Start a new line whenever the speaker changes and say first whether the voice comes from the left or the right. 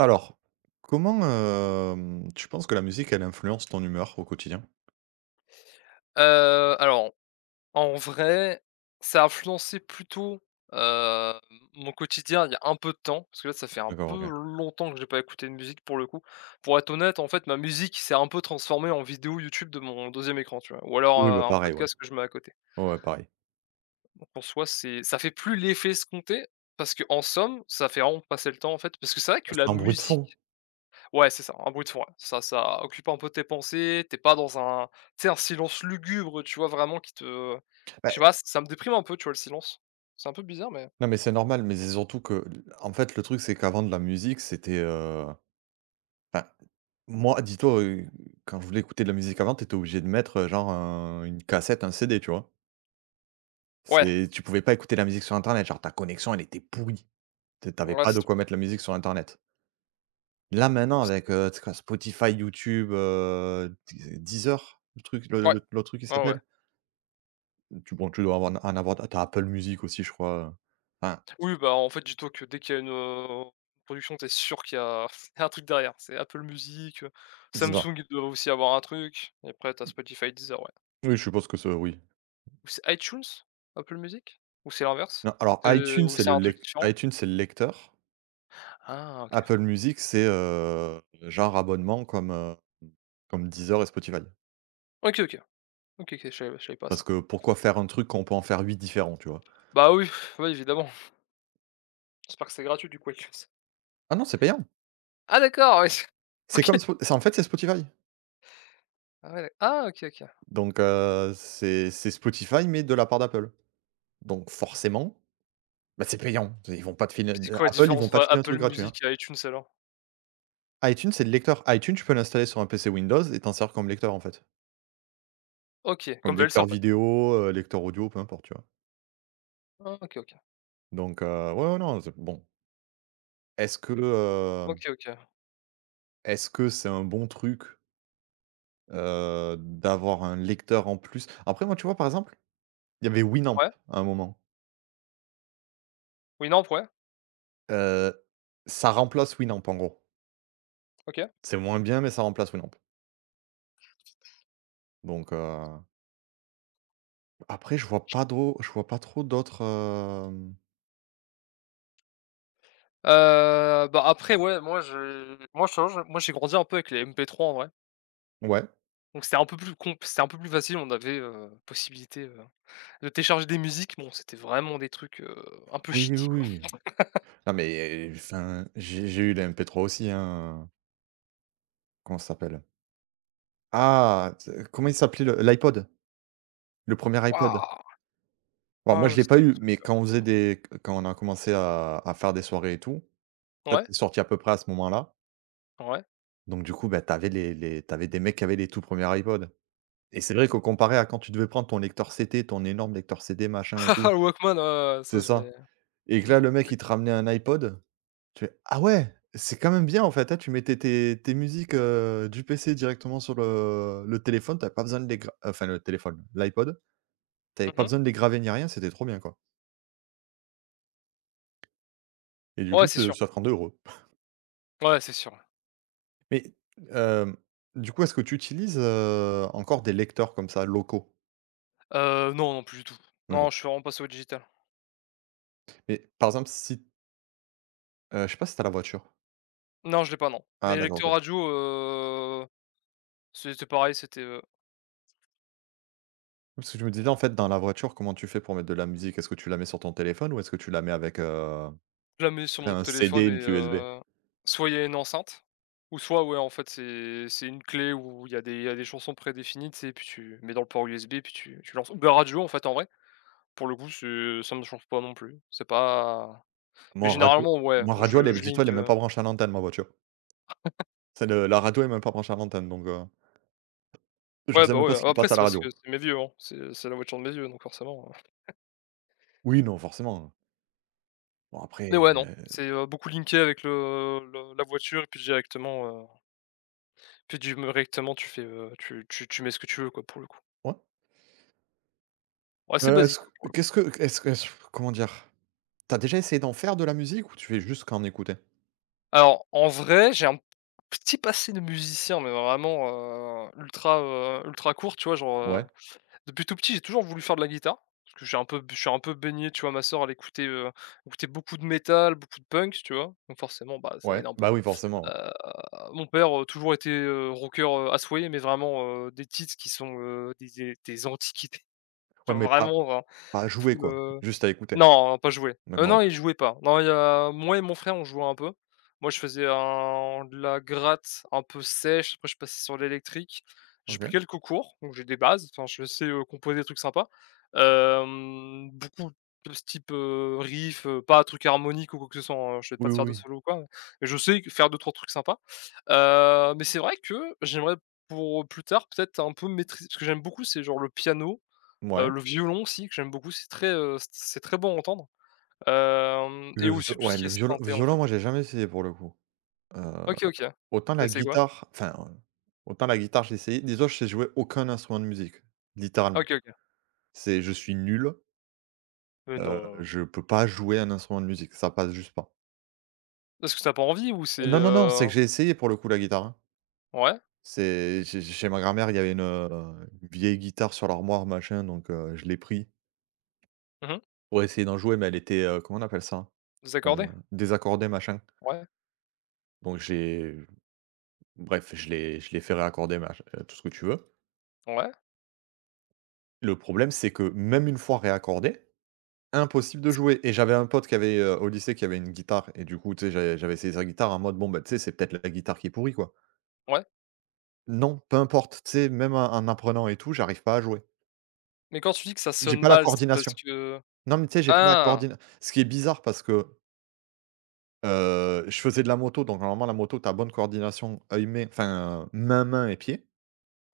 right: Alors, comment, hem, tu penses que la musique elle influence ton humeur, au quotidien?
left: Heu, alors, en vrai, ça a influencé plutôt, hem, mon quotidien il y a un peu de temps parce que là, ça fait un
right: D'accord,
left: peu
right: OK.
left: longtemps que j'ai pas écouté de musique, pour le coup. Pour être honnête, en fait, ma musique s'est un peu transformée en vidéo YouTube de mon 2e écran, tu vois, ou alors,
right: Oui,
left: heu,
right: bah,
left: en
right: pareil, ouais.
left: podcast que je mets à côté.
right: Ouais, ouais, pareil.
left: Bon, pour soi c'est ça fait plus l'effet escompté parce qu'en somme, ça fait vraiment passer le temps, en fait, parce que c'est vrai
right: Oh,
left: que la
right: c'est un bruit de fond?
left: musique ouais, c'est ça, en bruit de fond, ouais. Ça ça occupe un peu tes pensées, tu es pas dans un tu sais, un silence lugubre, tu vois, vraiment qui te
right: Bah,
left: je sais pas,
right: heu
left: ç ça me déprime un peu, tu vois, le silence. C'est un peu bizarre mais
right: Non, mais c'est normal, mais c'est surtout que l en fait, le truc c'est qu'avant de la musique c'était, heu enfin, moi, dis-toi, heu, quand je voulais écouter de la musique avant, tu étais obligé de mettre, heu, genre un une cassette, un CD, tu vois?
left: Ouais!
right: C'est tu pouvais pas écouter la musique sur internet, genre ta connexion elle était pourrie. Tu es tu avais
left: Alors là,
right: pas
left: c'est
right: de
left: t
right: quoi mettre la musique sur internet. Là, maintenant, avec, heu, tu c'est quoi? Spotify, YouTube, heu, Deez Deezer? Le truc le
left: Ouais,
right: le l'autre truc, il
left: ouais ouais.
right: s'appelle? Bon, tu bon, tu dois en en avoi tu as tu as Apple musique, aussi, je crois, heu, hein?
left: Oui, bah, en fait, dis toi que dès qu'il y a une, heu, production, tu es sûr qu'il y a s il y a un truc derrière. C'est Apple Music, heu,
right: C'est ça
left: Samsung ils doivent aussi avoir un truc, et après tu as Spotify, Deezer, ouais.
right: Oui, je suppose que c'est, heu oui.
left: Ou c'est iTunes? Apple Music? Ou c'est l'inverse?
right: Non, alors
left: C'est
right: iTunes
left: ou
right: c'est
left: c'est
right: le
left: un truc
right: lec
left: différent?
right: iTunes c'est le lecteur
left: Ah, OK.
right: Apple Music c'est, heu, genre abonnement comme, heu, mmh, comme Deezer et Spotify.
left: OK, OK. OK, OK je sav je savais pas
right: Parce
left: ça.
right: que, pourquoi faire un truc quand on peut en faire 8 différents, tu vois?
left: Bah, oui,, oui évidemment. J'espère que c'est gratuit du coup avec un s
right: Ah non, c'est payant.
left: Ah, d'accord ouais s
right: C'est comme
left: OK.
right: spo c'est en fait c'est Spotify.
left: Ah ouais da ah, OK, OK.
right: Donc heu, c'est c'est Spotify, mais de la part d'Apple, donc forcément, bah, c'est payant. Ils vont pas te filer
left: C'est
right: d
left: quoi la
right: Apple, ils
left: différence
right: vont pas de
left: entre
right: filer un
left: Apple
right: truc gratuit, hein.
left: musique et Itunes alors?
right: Itunes, c'est le lecteur. Itunes tu peux l'installer sur un PC Windows et t'en sers comme lecteur en fait.
left: OK,
right: Comme
left: comme VLC en
right: lecteur
left: fait.
right: vidéo, heu, lecteur audio, peu importe, tu vois?
left: Ah, OK, OK.
right: Donc heu, ouais, ouais, non, c'est bon. Est-ce que, hem
left: OK, OK.
right: Est-ce que, c'est un bon truc heu, d'avoir un lecteur en plus après moi, tu vois? Par exemple, il y avait Winamp,
left: Ouais.
right: à un moment.
left: Winamp, ouais.
right: Heu, ça remplace Winamp, en gros.
left: OK.
right: C'est moins bien, mais ça remplace Winamp.
left: [unintelligible]
right: Donc heu Après, je vois pas do je vois pas trop d'autres, hem
left: Heu, bah, après ouais moi je moi je t'avoue je moi j'ai grandi un peu avec les MP3, en vrai.
right: Ouais.
left: Donc c'était un peu plus comp puis c'était un peu plus facile, on avait, heu, possibilité, heu, de télécharger des musiques, bon, c'était vraiment des trucs, heu, un peu
right: Oui, oui,
left: shitty quoi.
right: oui, oui. Non, mais enfin, j'ai j'ai eu la MP3 aussi, hein. Comment ça s'appelle? Ah, ts comment il s'appelait le l'iPod. Le 1er iPod.
left: Waouh!
right: Bon moi,
left: Ah
right: je
left: ouais,
right: l'ai
left: c'est
right: pas
left: des
right: eu,
left: trucs
right: mais quand on
left: heu.
right: faisait des qu quand on a commencé à à faire des soirées et tout, en fait,
left: Ouais.
right: c'est sorti à peu près à ce moment-là.
left: Ouais.
right: Donc du coup, ben, tu avais les les tu avais des mecs qui avaient les tout 1ers iPod, et c'est vrai que comparé à quand tu devais prendre ton lecteur CT ton énorme lecteur CD machin et tout
left: Walkman, ouais, ouais, ouais,
right: c'est
left: ça, je l'ai,.
right: ça, et que là, le mec, il te
left: [unintelligible]
right: ramenait un iPod. Tu fais: «Ah ouais! C'est quand même bien, en fait», hein, tu mettais tes tes musiques, heu, du PC directement sur le le téléphone. Tu avais pas besoin de les gra heu, enfin le téléphone, l'iPod, tu avais
left: Mmh
right: pas
left: mh.
right: besoin de les graver ni rien, c'était trop bien, quoi. Et du
left: Ouais,
right: coup,
left: c'est
right: ce
left: sûr.
right: ça te rendait heureux.
left: Ouais, c'est sûr, ouais.
right: Mais hem, du coup, est-ce que t'utilises, heu, encore des lecteurs comme ça, locaux?
left: Heu, non, non, plus du tout. Non,
right: D'accord.
left: je suis vraiment passé au digital.
right: Et par exemple si heu, je sais pas, si tu as la voiture?
left: Non, je l'ai pas, non,
right: Ah
left: mais
right: d'accord, OK.
left: lecteur radio, heu, c'est c'est pareil c'était, heu
right: Oui, parce que je me disais, en fait, dans la voiture, comment tu fais pour mettre de la musique? Est-ce que tu la mets sur ton téléphone? Ou est-ce que tu la mets avec, heu,
left: Je la mets sur
right: tu
left: mon
right: as un CD,
left: téléphone
right: une
left: et
right: clef USB?
left: heu, soit il y a une enceinte ou soit, ouais, en fait, c'est c'est une clé où il y a des il y a des chansons prédéfinies tu sais? Et puis, tu mets dans le port USB et puis tu tu lances beh, radio, en fait, en vrai. Pour le coup, c'est ça ne change pas non plus. C'est pas mais
right: Moi, radio,
left: généralement, ouais,
right: moi, radio, elle
left: je
right: est b
left: je
right: dis toi,
left: link,
right: elle est même
left: heu
right: pas branchée à l'antenne ma voiture. Tu sais? Le la radio est même pas branchée à l'antenne, donc heu. Je ne
left: Ouais,
right: sais
left: bah
right: même pas
left: ouais,
right: ce qui
left: après,
right: passe à
left: c'est
right: la
left: parce que
right: radio.
left: c'est mes vieux, hein, c'est c'est la voiture de mes vieux donc forcément.
right: Oui, non, forcément. Bon
left: Mais
right: après
left: ouais, non, c'est, heu, beaucoup linké avec le le la voiture et puis, directement heu tu div me rectement tu fais, heu, tu tu tu mets ce que tu veux, quoi, pour le coup.
right: Ouais.
left: Oh, assez
right: Heu, est-ce
left: basique,
right: q
left: ouais, pour le coup.
right: qu'est-ce que qu'est-ce est-ce, comment dire? Tu as déjà essayé d'en faire de la musique ou tu fais juste qu'en écouter?
left: Alors, en vrai, j'ai un pt petit passé de musicien mais vraiment, heu, ultra, heu, ultra court, tu vois? Genre, heu,
right: Ouais.
left: depuis tout petit, j'ai toujours voulu faire de la guitare parce que j'ai un peu b j'ai un peu baigné, tu vois? Ma sœur, elle écoutait écoutait beaucoup de métal, beaucoup de punk, tu vois? Donc forcément bah, ça
right: Ouais,
left: aide un peu.
right: bah oui, forcément, ouais.
left: Heu, mon père, heu, toujours été, heu, rockeur, heu, assoyé mais vraiment, heu, des titres qui sont, heu, des é des antiquités,
right: Ouais
left: enfin
right: mais pas
left: vraiment vin
right: pas à jouer
left: fou
right: quoi.
left: le
right: Juste à écouter.
left: non pas joué. Heu,
right: D'accord,
left: non,
right: OK.
left: il jouait pas, non, il y a moi et mon frère, on jouait un peu. Moi, je faisais un de la gratte un peu sèche, après je suis passais sur l'électrique. J'ai pris
right: OK.
left: quelques cours donc j'ai des bases enfin je sais, heu, composer des trucs sympa, hem, beaucoup de ce type, heu, riff, heu, pas truc harmonique ou quoi que ce soit, hein, heu, je vais pas
right: Oui,
left: te
right: oui,
left: faire de
right: oui.
left: solo ou quoi, heu, mais je sais que faire 2-3 trucs sympas. Heu, mais c'est vrai que j'aimerais pour plus tard peut-être un peu maîtriser parce que j'aime beaucoup, c'est genre le piano, heu,
right: Mouais.
left: le violon aussi que j'aime beaucoup c'est très, heu, s t c'est très bon à entendre, hem, et
right: Le vio
left: aussi tout ce
right: ouais,
left: qui
right: le
left: est
right: violo
left: synthé, en
right: violon,
left: fait.
right: moi, j'ai jamais essayé pour le coup. Heu,
left: OK, OK, tu
right: autant
left: as
right: la
left: essayé quoi?
right: guitare enfin, heu, autant la guitare, j'ai essayé, dis-toi, je sais jouer aucun instrument de musique,
left: Ah
right: littéralement.
left: OK, OK.
right: C'est je suis nul.
left: Mais
right: Heu,
left: non.
right: je peux pas jouer un instrument de musique, ça passe juste pas.
left: Parce que tu as pas envie ou c'est,
right: Heu, non, non, non, c'est
left: heu?
right: que j'ai essayé, pour le coup, la guitare, hein.
left: Ouais.
right: C'est c'est ch chez ma grand-mère, il y a une, heu, vieille guitare sur l'armoire, machin, donc, heu, je l'ai pris.
left: Mmh mh.
right: Pour essayer d'en jouer, mais elle était, heu, comment on appelle ça? Heu,
left: Désaccordée?
right: désaccordée, machin.
left: Ouais.
right: Bon, j'ai bref, je l'ai je l'ai fait réaccorder, mach heu, tout ce que tu veux.
left: Ouais.
right: Le problème, c'est que même une fois réaccordée, impossible de jouer! Et j'avais un pote qui avait, heu au lycée, qui avait une guitare et du coup, tu sais, j'avais j'avais essayé sa guitare en mode, bon bah, tu sais, c'est peut-être le la guitare qui est pourrie, quoi.
left: Ouais.
right: Non, peu importe. Tu sais, même en apprenant et tout, j'arrive pas à jouer.
left: Mais quand tu dis que ça
right: J'ai
left: sonne
right: pas la
left: mal, c'est parce
right: coordination.
left: que, heu,
right: Non, mais tu sais, j'ai pas la
left: ah!
right: coordina ce qui est bizarre parce que heu, je faisais de la moto, donc normalement la moto, tu as bonne coordination, œil-main enfin, main, main et pied.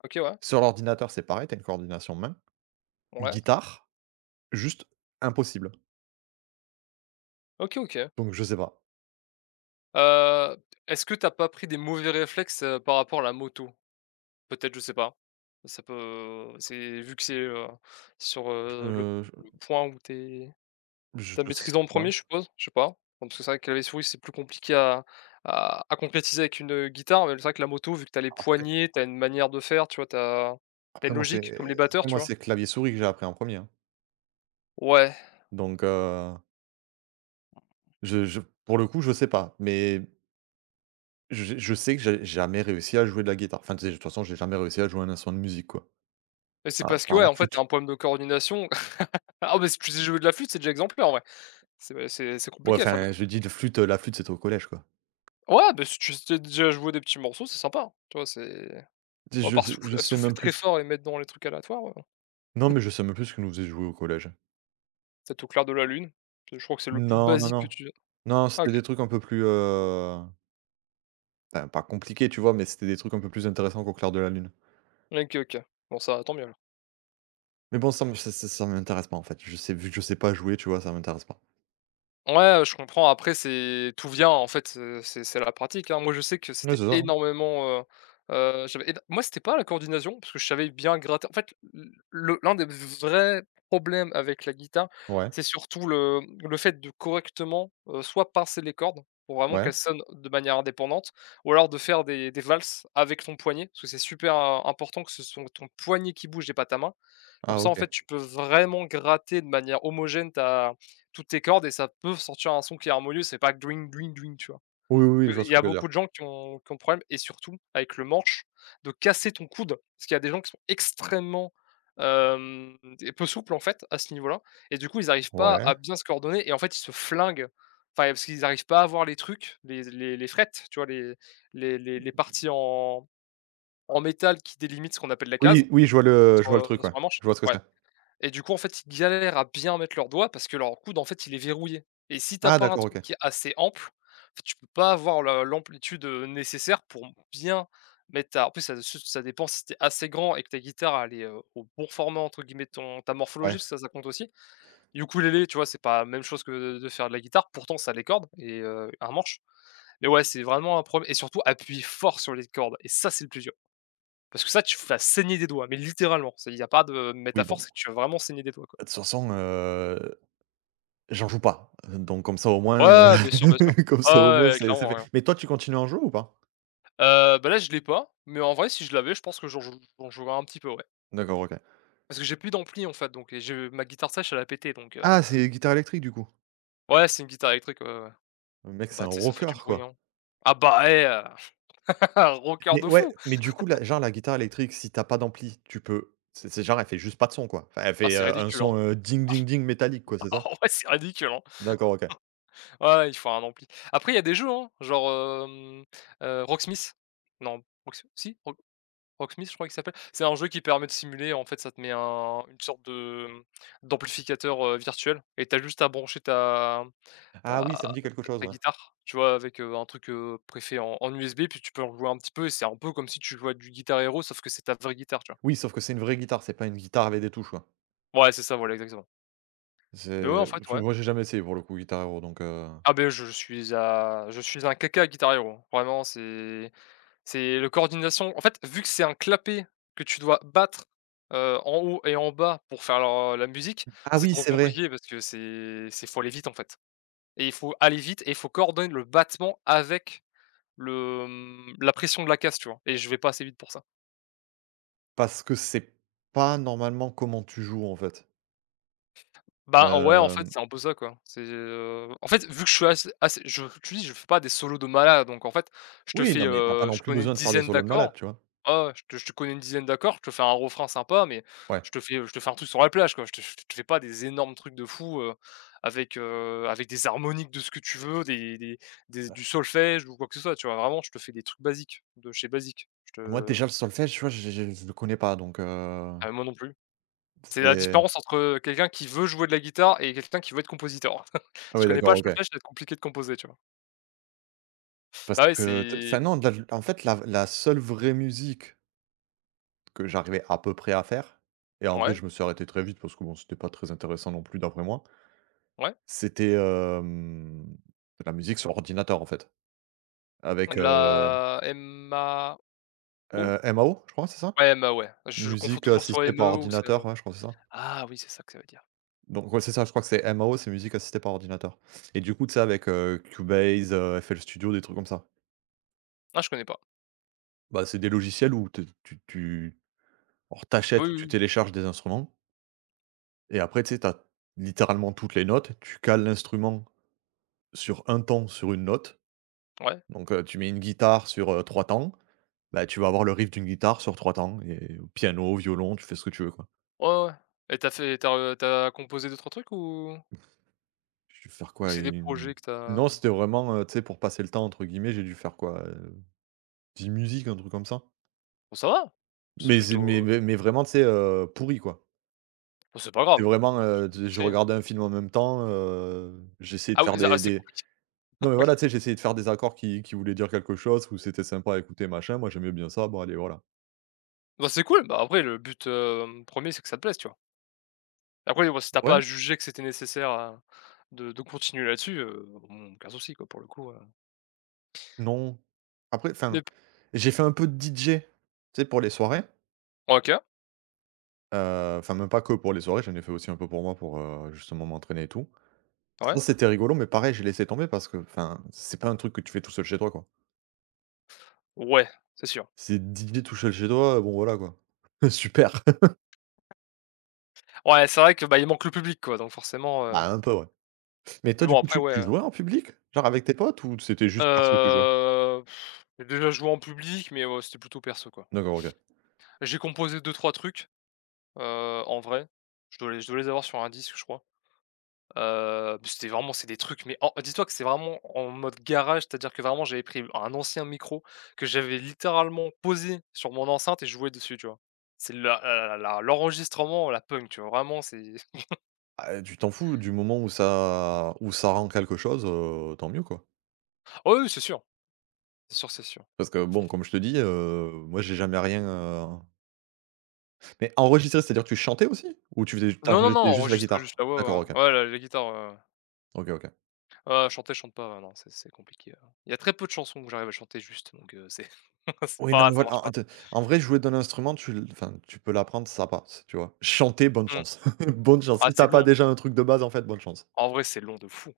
left: OK, ouais.
right: Sur l'ordinateur, c'est pareil, tu as une coordination mains. Une
left: Ouais.
right: guitare, juste impossible.
left: OK, OK.
right: Donc je sais pas.
left: Heu, est-ce que tu as pas pris des mauvais réflexes, heu, par rapport à la moto? Peut-être, je sais pas? Ça peut, heu, c'est vu que c'est heu, sur, heu, le p le
right: [unintelligible]
left: point où tu es
right: Je,
left: tu as
right: heu, sais
left: maîtrisé en 1er,
right: pas.
left: je suppose? Je sais pas, parce que c'est vrai que clavier souris, c'est plus compliqué à à à concrétiser avec une, heu, guitare, mais c'est vrai que la moto, vu que tu as les
right: Après
left: poignées, tu as une manière de faire, tu vois, tu as tu as
right: après,
left: une
right: moi,
left: logique comme les
right: c'est
left: batteurs,
right: après
left: tu
right: moi,
left: vois?
right: c'est clavier souris que j'ai appris en 1er, hein.
left: Ouais.
right: Donc heu Je je pour le coup, je sais pas, mais j je sais que j'ai jamais réussi à jouer de la guitare. Enfin, tu sais, de toute façon, j'ai jamais réussi à jouer un instrument de musique, quoi.
left: Beh, c'est
right: À
left: parce que
right: part
left: ouais,
right: la
left: en fait tu as
right: flûte.
left: un problème de coordination. Ah, mais si tu sais jouer de la flûte, c'est déjà exemplaire, en vrai, c'est c'est c'est
right: Ouais
left: compliqué à faire de la
right: enfin je
left: flûte.
right: dis de flûte, heu, la flûte c'était au collège, quoi.
left: Ouais, bah si tu sais déjà jouer des petits morceaux, c'est sympa hein. Tu vois, c'est
right: Tu sais,
left: bon à
right: je
left: part souf
right: je sais
left: souffler
right: même
left: très
right: plus.
left: fort et mettre dans les trucs aléatoires, heu
right: Non, mais je sais même plus ce qu'ils nous faisaient jouer au collège.
left: Peut-être au clair de la lune. Je crois que c'est le plus
right: Non, non,
left: basique que
right: non.
left: tu
right: Non,
left: ah
right: c'était
left: OK.
right: des trucs un peu plus heu enfin pas compliqué, tu vois? Mais c'était des trucs un peu plus intéressants qu'Au clair de la lune.
left: OK, OK. Bon ça va, tant mieux alors.
right: Mais bon ça me ça ça ça m'intéresse pas, en fait. Je sais vu que je sais pas jouer, tu vois? Ça m'intéresse pas.
left: Ouais, heu, je comprends après c'est tout vient, en fait, heu, c'est c'est la pratique, hein! Moi je sais que
right: Ouais,
left: c'était
right: c'est ça, hein!
left: énormément, heu heu, j'avais éno moi c'était pas la coordination. Parce que je savais bien gratter en fait l le l'un des v vrais problèmes avec la guitare,
right: Ouais.
left: c'est surtout le mmh, le fait de correctement, heu, soit pincer les cordes- pour vraiment
right: Ouais.
left: qu'elles sonnent de manière indépendante- ou alors de faire des des valses avec ton poignet parce que c'est super im important que ce sont ton poignet qui bouge et pas ta main. Comme
right: Ah
left: ça en fait
right: ok.
left: tu peux vraiment gratter de manière homogène ta toutes tes cordes et ça peut sortir un son qui est harmonieux. C'est pas que dring dring dring, tu vois?
right: Oui, oui,
left: Que
right: je vois
left: il
right: ce
left: y
right: que
left: a
right: tu veux dire.
left: beaucoup de gens qui ont qui ont le problème, et surtout avec le manche de casser ton coude. Parce qu'il y a des gens qui sont extrêmement mmh et peu souple en fait à ce niveau-là, et du coup ils arrivent pas
right: Ouais?
left: à bien se coordonner et en fait ils se flinguent. Enfin, parce qu'il arrive pas à voir les trucs, les z les les frettes. Tu vois les les les les
right: [unintelligible]
left: parties en en métal qui délimitent ce qu'on appelle la case
right: Oui, oui, je vois le je
left: heu
right: vois le
left: en
right: truc,
left: ce
right: ouais.
left: moment, ch
right: Je vois ce que
left: ouais,
right: c'est.
left: et du coup en fait ils galèrent à bien mettre leurs doigts, parce que leur coude en fait il est verrouillé et si tu as
right: Ah
left: pas un
right: d'accord,
left: truc
right: OK.
left: qui est assez ample, en fait tu peux pas avoir le l'amplitude, heu, nécessaire pour bien mettre ta En plus, heu, s s ça dépend si tu es assez grand et que ta guitare elle est, heu, «Au bon format» entre guillemets de ton ta morphologie,
right: Ouais.
left: parce que ça, ça compte aussi. Le ukulélé, tu vois? C'est pas même chose que de faire de la guitare. Pourtant ça a les cordes et heu, un manche. Mais ouais, c'est vraiment un prob et surtout appuyer fort sur les cordes et ça c'est le plus dur. Parce que ça, tu f vas saigner des doigts, mais littéralement. C'est il y a pas de
right: Oui,
left: métaphore,
right: bon
left: c'est que tu vas vraiment saigner des doigts, quoi.
right: Bah de toute façon, heu j'en joue pas. Donc comme ça au moins,
left: Ouais, ouais,
right: heu,
left: ouais, bien sûr, bien sûr.
right: comme
left: Ouais,
right: ça au moins
left: ouais, ouais,
right: c'est c'est
left: clairement,
right: fait.
left: ouais.
right: Mais toi tu continues à en jouer ou pas?
left: Heu, bah, là je l'ai pas. Mais en vrai si je l'avais, je pense que j'en jou j'en jouerais un petit peu, ouais.
right: D'accord, OK.
left: Parce que j'ai plus d'ampli en fait donc et je ma guitare sèche elle a pété donc heu
right: Ah, c'est les guitares électriques, du coup?
left: Ouais c'est une guitare électrique, ouais, ouais, ouais.
right: Le mec, c'est un
left: Bah tu sais, ça fait du
right: rockeur,
left: bruit,
right: quoi!
left: hein. Ah bah, hé heu, Rockeur
right: Mais
left: de
right: ouais.
left: fou!
right: Mais du coup, la genre, la guitare électrique, si tu as pas d'ampli, tu peux c'est c'est genre, elle fait juste pas de son, quoi? Enfin elle
left: Ah
right: fait,
left: c'est
right: heu, un
left: ridicule, hein.
right: son, heu, ding ding ding métallique, quoi, c'est ça?
left: Ah ouais, c'est ridicule, hein!
right: D'accord, OK.
left: Ouais, ouais il faut un ampli. Après il y a des jeux hein, genre hem, heu, Rocksmith. Non: Rox si? Roc Rocksmith, je crois il s'appelle. C'est un jeu qui permet de simuler en fait, ça te met un une sorte de hem, d'amplificateur, heu, virtuel et tu as juste à brancher ta m
right: Ah oui,
left: ta
right: ça me dit quelque chose,
left: ta
right: ouais.
left: guitare, tu vois? Avec un truc, heu, pré-fait en en USB. Puis tu peux rejouer un petit peu et c'est un peu comme si tu jouais à du Guitar Hero sauf que c'est ta vraie guitare, tu vois?
right: Oui, sauf que c'est une vraie guitare, c'est pas une guitare avec des touches, ouais.
left: Ouais, c'est ça, voilà, exactement. Beh, ouais, en
right: C'est, b
left: fait, ouais.
right: moi j'ai jamais essayé pour le coup Guitar Hero donc, heu
left: Ah, beh, je suis à je suis un caca à Guitar Hero, vraiment c'est c'est le coordination, en fait, vu que c'est un clapet que tu dois battre, heu, en haut et en bas pour faire leur heu, la musique.
right: Ah,
left: C'est
right: oui,
left: trop
right: c'est vrai!
left: compliqué parce que c'est c'est faut aller vite en fait et il faut aller vite et il faut coordonner le battement avec le, hem, la pression de la caisse, tu vois? Et je vais pas assez vite pour ça.
right: Parce que c'est pas normalement comment tu joues, en fait.
left: Bah, en ouais, en fait,
right: Hem
left: c'est un peu ça, quoi. C'est, heu, en fait vu que je suis ass assez je f tu dis je fais pas des solos de malade. Donc, en fait, je te
right: Oui,
left: fais,
right: non mais tu as pas
left: heu
right: non
left: je
right: plus
left: connais une
right: besoin de faire des
left: dizaine
right: solos de malades,
left: d'accords.
right: tu vois?
left: Ouais, ouais je te je te connais une dizaine d'accords. Je te fais un refrain sympa mais
right: Ouais.
left: je te fais, heu, je te fais un truc sur la plage, quoi. Je te f je te fais pas des énormes trucs de fou, heu, avec, heu, avec des harmoniques de ce que tu veux, des des des z du
right: Ouais
left: solfège ou quoi que ce soit, tu vois? Vraiment je te fais des trucs basiques de chez basiques, je
right: Moi
left: te
right: déjà le solfège tu vois j j'ai je le connais pas donc, heu
left: Ah mais moi non plus. C'est la
right: C'est
left: différence entre quelqu'un qui veut jouer de la guitare et quelqu'un qui veut être compositeur.
right: Ah,
left: Si tu
right: ouais
left: connais pas
right: d'accord,
left: le
right: OK.
left: solfège, ça va être compliqué de composer, tu vois?
right: Parce
left: Bah, ouais,
right: que te enfin
left: c'est
right: non de la l en fait la v la seule vraie musique que j'arrivais à peu près à faire et en gros
left: Ouais.
right: je me suis arrêté très vite, parce que bon c'était pas très intéressant non plus d'après moi
left: Ouais.
right: c'était hem, de la musique sur ordinateur en fait.
left: De
right: Avec heu
left: la M A O?
right: Heu, MAO, je crois c'est ça?
left: Ouais, MAO ouais. Je je confonds
right: Musique
left: toujours soit
right: Assistée Par
left: MEO ou
right: Ordinateur,
left: CMO.
right: ouais, je crois c'est ça.
left: Ah, oui, c'est ça que ça veut dire.
right: Donc ouais, c'est ça, je crois que c'est MAO c'est Musique Assistée Par Ordinateur. Et du coup, tu sais, avec, heu, Cubase, heu, FL Studio, des trucs comme ça.
left: Ah, je connais pas.
right: Bah, c'est des logiciels où t tu tu alors tu
left: Oui,
right: achètes ou
left: oui,
right: tu
left: oui.
right: télécharges des instruments. Et après tu sais, tu as littéralement toutes les notes, tu cales l'instrument sur 1 ton sur 1 note.
left: Ouais.
right: Donc heu, tu mets une guitare sur, heu, 3 temps bah, tu vas avoir le riff d'une guitare sur 3 temps et piano violon, tu fais ce que tu veux, quoi.
left: Ouais, ouais, ouais. Et tu as fait tu as, heu, tu as composé 2-3 trucs ou?
right: J'ai du faire
left: ou
right: quoi
left: c'est des
right: une
left: projets que tu
right: Non
left: as?
right: c'était vraiment, heu, tu sais «pour passer le temps» entre guillemets j'ai dû faire quoi, heu, 10 musiques un truc comme ça.
left: Oh, ça va! C'est
right: Mais c'est mais,
left: plutôt, heu
right: mais, mais vraiment tu sais, heu, pourri, quoi.
left: Bah, c'est pas
right: C'est
left: grave,
right: vraiment, heu,
left: [unintelligible]
right: d
left: tu
right: je
left: sais heu
right: regardais un film en même temps, heu, j'essayais de
left: Ah,
right: faire
left: oui za ah
right: des
left: c'est
right: des
left: compliqué.
right: non, mais
left: Oui.
right: voilà. Tu sais, j'essayais de faire des accords qui qui voulaient dire quelque chose ou c'était sympa à écouter, machin. Moi j'aimais bien ça, bon, allez, voilà.
left: Bah, c'est cool, bah après le but, hem, 1er c'est que ça te plaise, tu vois? Après, oui, bah, si tu as
right: Ouais.
left: pas à juger que c'était nécessaire, heu, de de continuer là-dessus, heu, bon aucun souci, quoi, pour le coup, heu
right: Non. Après enfin,
left: Dep
right: j'ai fait un peu de DJ. Tu sais, pour les soirées.
left: OK.
right: Heu enfin même pas que pour les soirées, j'en ai fait aussi un peu pour moi pour, heu, justement m'entraîner et tout.
left: Ouais.
right: Sinon c'était rigolo mais pareil, j'ai laissé tomber parce qu'enfin c'est pas un truc que tu fais tout seul chez toi, quoi.
left: Ouais, c'est sûr.
right: C'est DJ tout seul chez toi, heu, bon voilà quoi. Heu, super.
left: Ouais, c'est vrai que, bah, il manque le public quoi, donc forcément, heu
right: Bah, un peu ouais. Mais
left: Mais
right: toi du
left: bon
right: coup
left: après,
right: tu
left: ouais,
right: tu
left: heu
right: jouais en public? Genre avec tes potes ou t c'était juste perso, tu jouais?
left: Heu. J'ai déjà joué en public, mais, ouais c'était plutôt perso, quoi.
right: D'accord, OK.
left: J'ai composé 2-3 trucs, heu, en vrai, je dois les je dois les avoir sur un disque je crois, heu, p c'était vraiment c'est des trucs mais oh, dis-toi que c'est vraiment en mode garage. C'est-à-dire que vraiment j'avais pris v un ancien micro que j'avais littéralement posé sur mon enceinte et je jouais dessus, tu vois? C'est la la la la la l'enregistrement à la punk, tu vois? Vraiment c'est
right: Ah, heu, tu t'en fous du moment où ça où ça rend quelque chose, heu tant mieux, quoi.
left: Oui, oui c'est sûr. C'est sûr, c'est sûr.
right: Parce que bon, comme je te dis, heu, moi, j'ai jamais rien, heu, en Mais enregistré, c'est-à-dire tu chantais aussi? Ou tu faisais j
left: Non, non, non,
right: t'enregistrais juste la
left: enregistré juste
right: guitare?
left: la
right: D'accord,
left: voix,
right: OK.
left: heu, ouais la la guitare, ouais, ouais, ouais.
right: OK, OK.
left: Heu, chanter, je chante pas, heu, non, c'est c'est compliqué, ouais. Il y a très peu de chansons où j'arrive à chanter juste, donc heu c'est c'est
right: Oui, non,
left: pas
right: mais
left: ça
right: voi l
left: marche
right: en
left: pas.
right: heu, t en vrai jouer d'un instrument, tu l enfin tu peux l'apprendre, ça passe, tu vois? Chanter bonne
left: Mmh.
right: chance bonne chance.
left: Ah,
right: Si tu
left: c'est
right: as pas
left: long.
right: déjà un truc de base, en fait, bonne chance.
left: En vrai, c'est long de fou.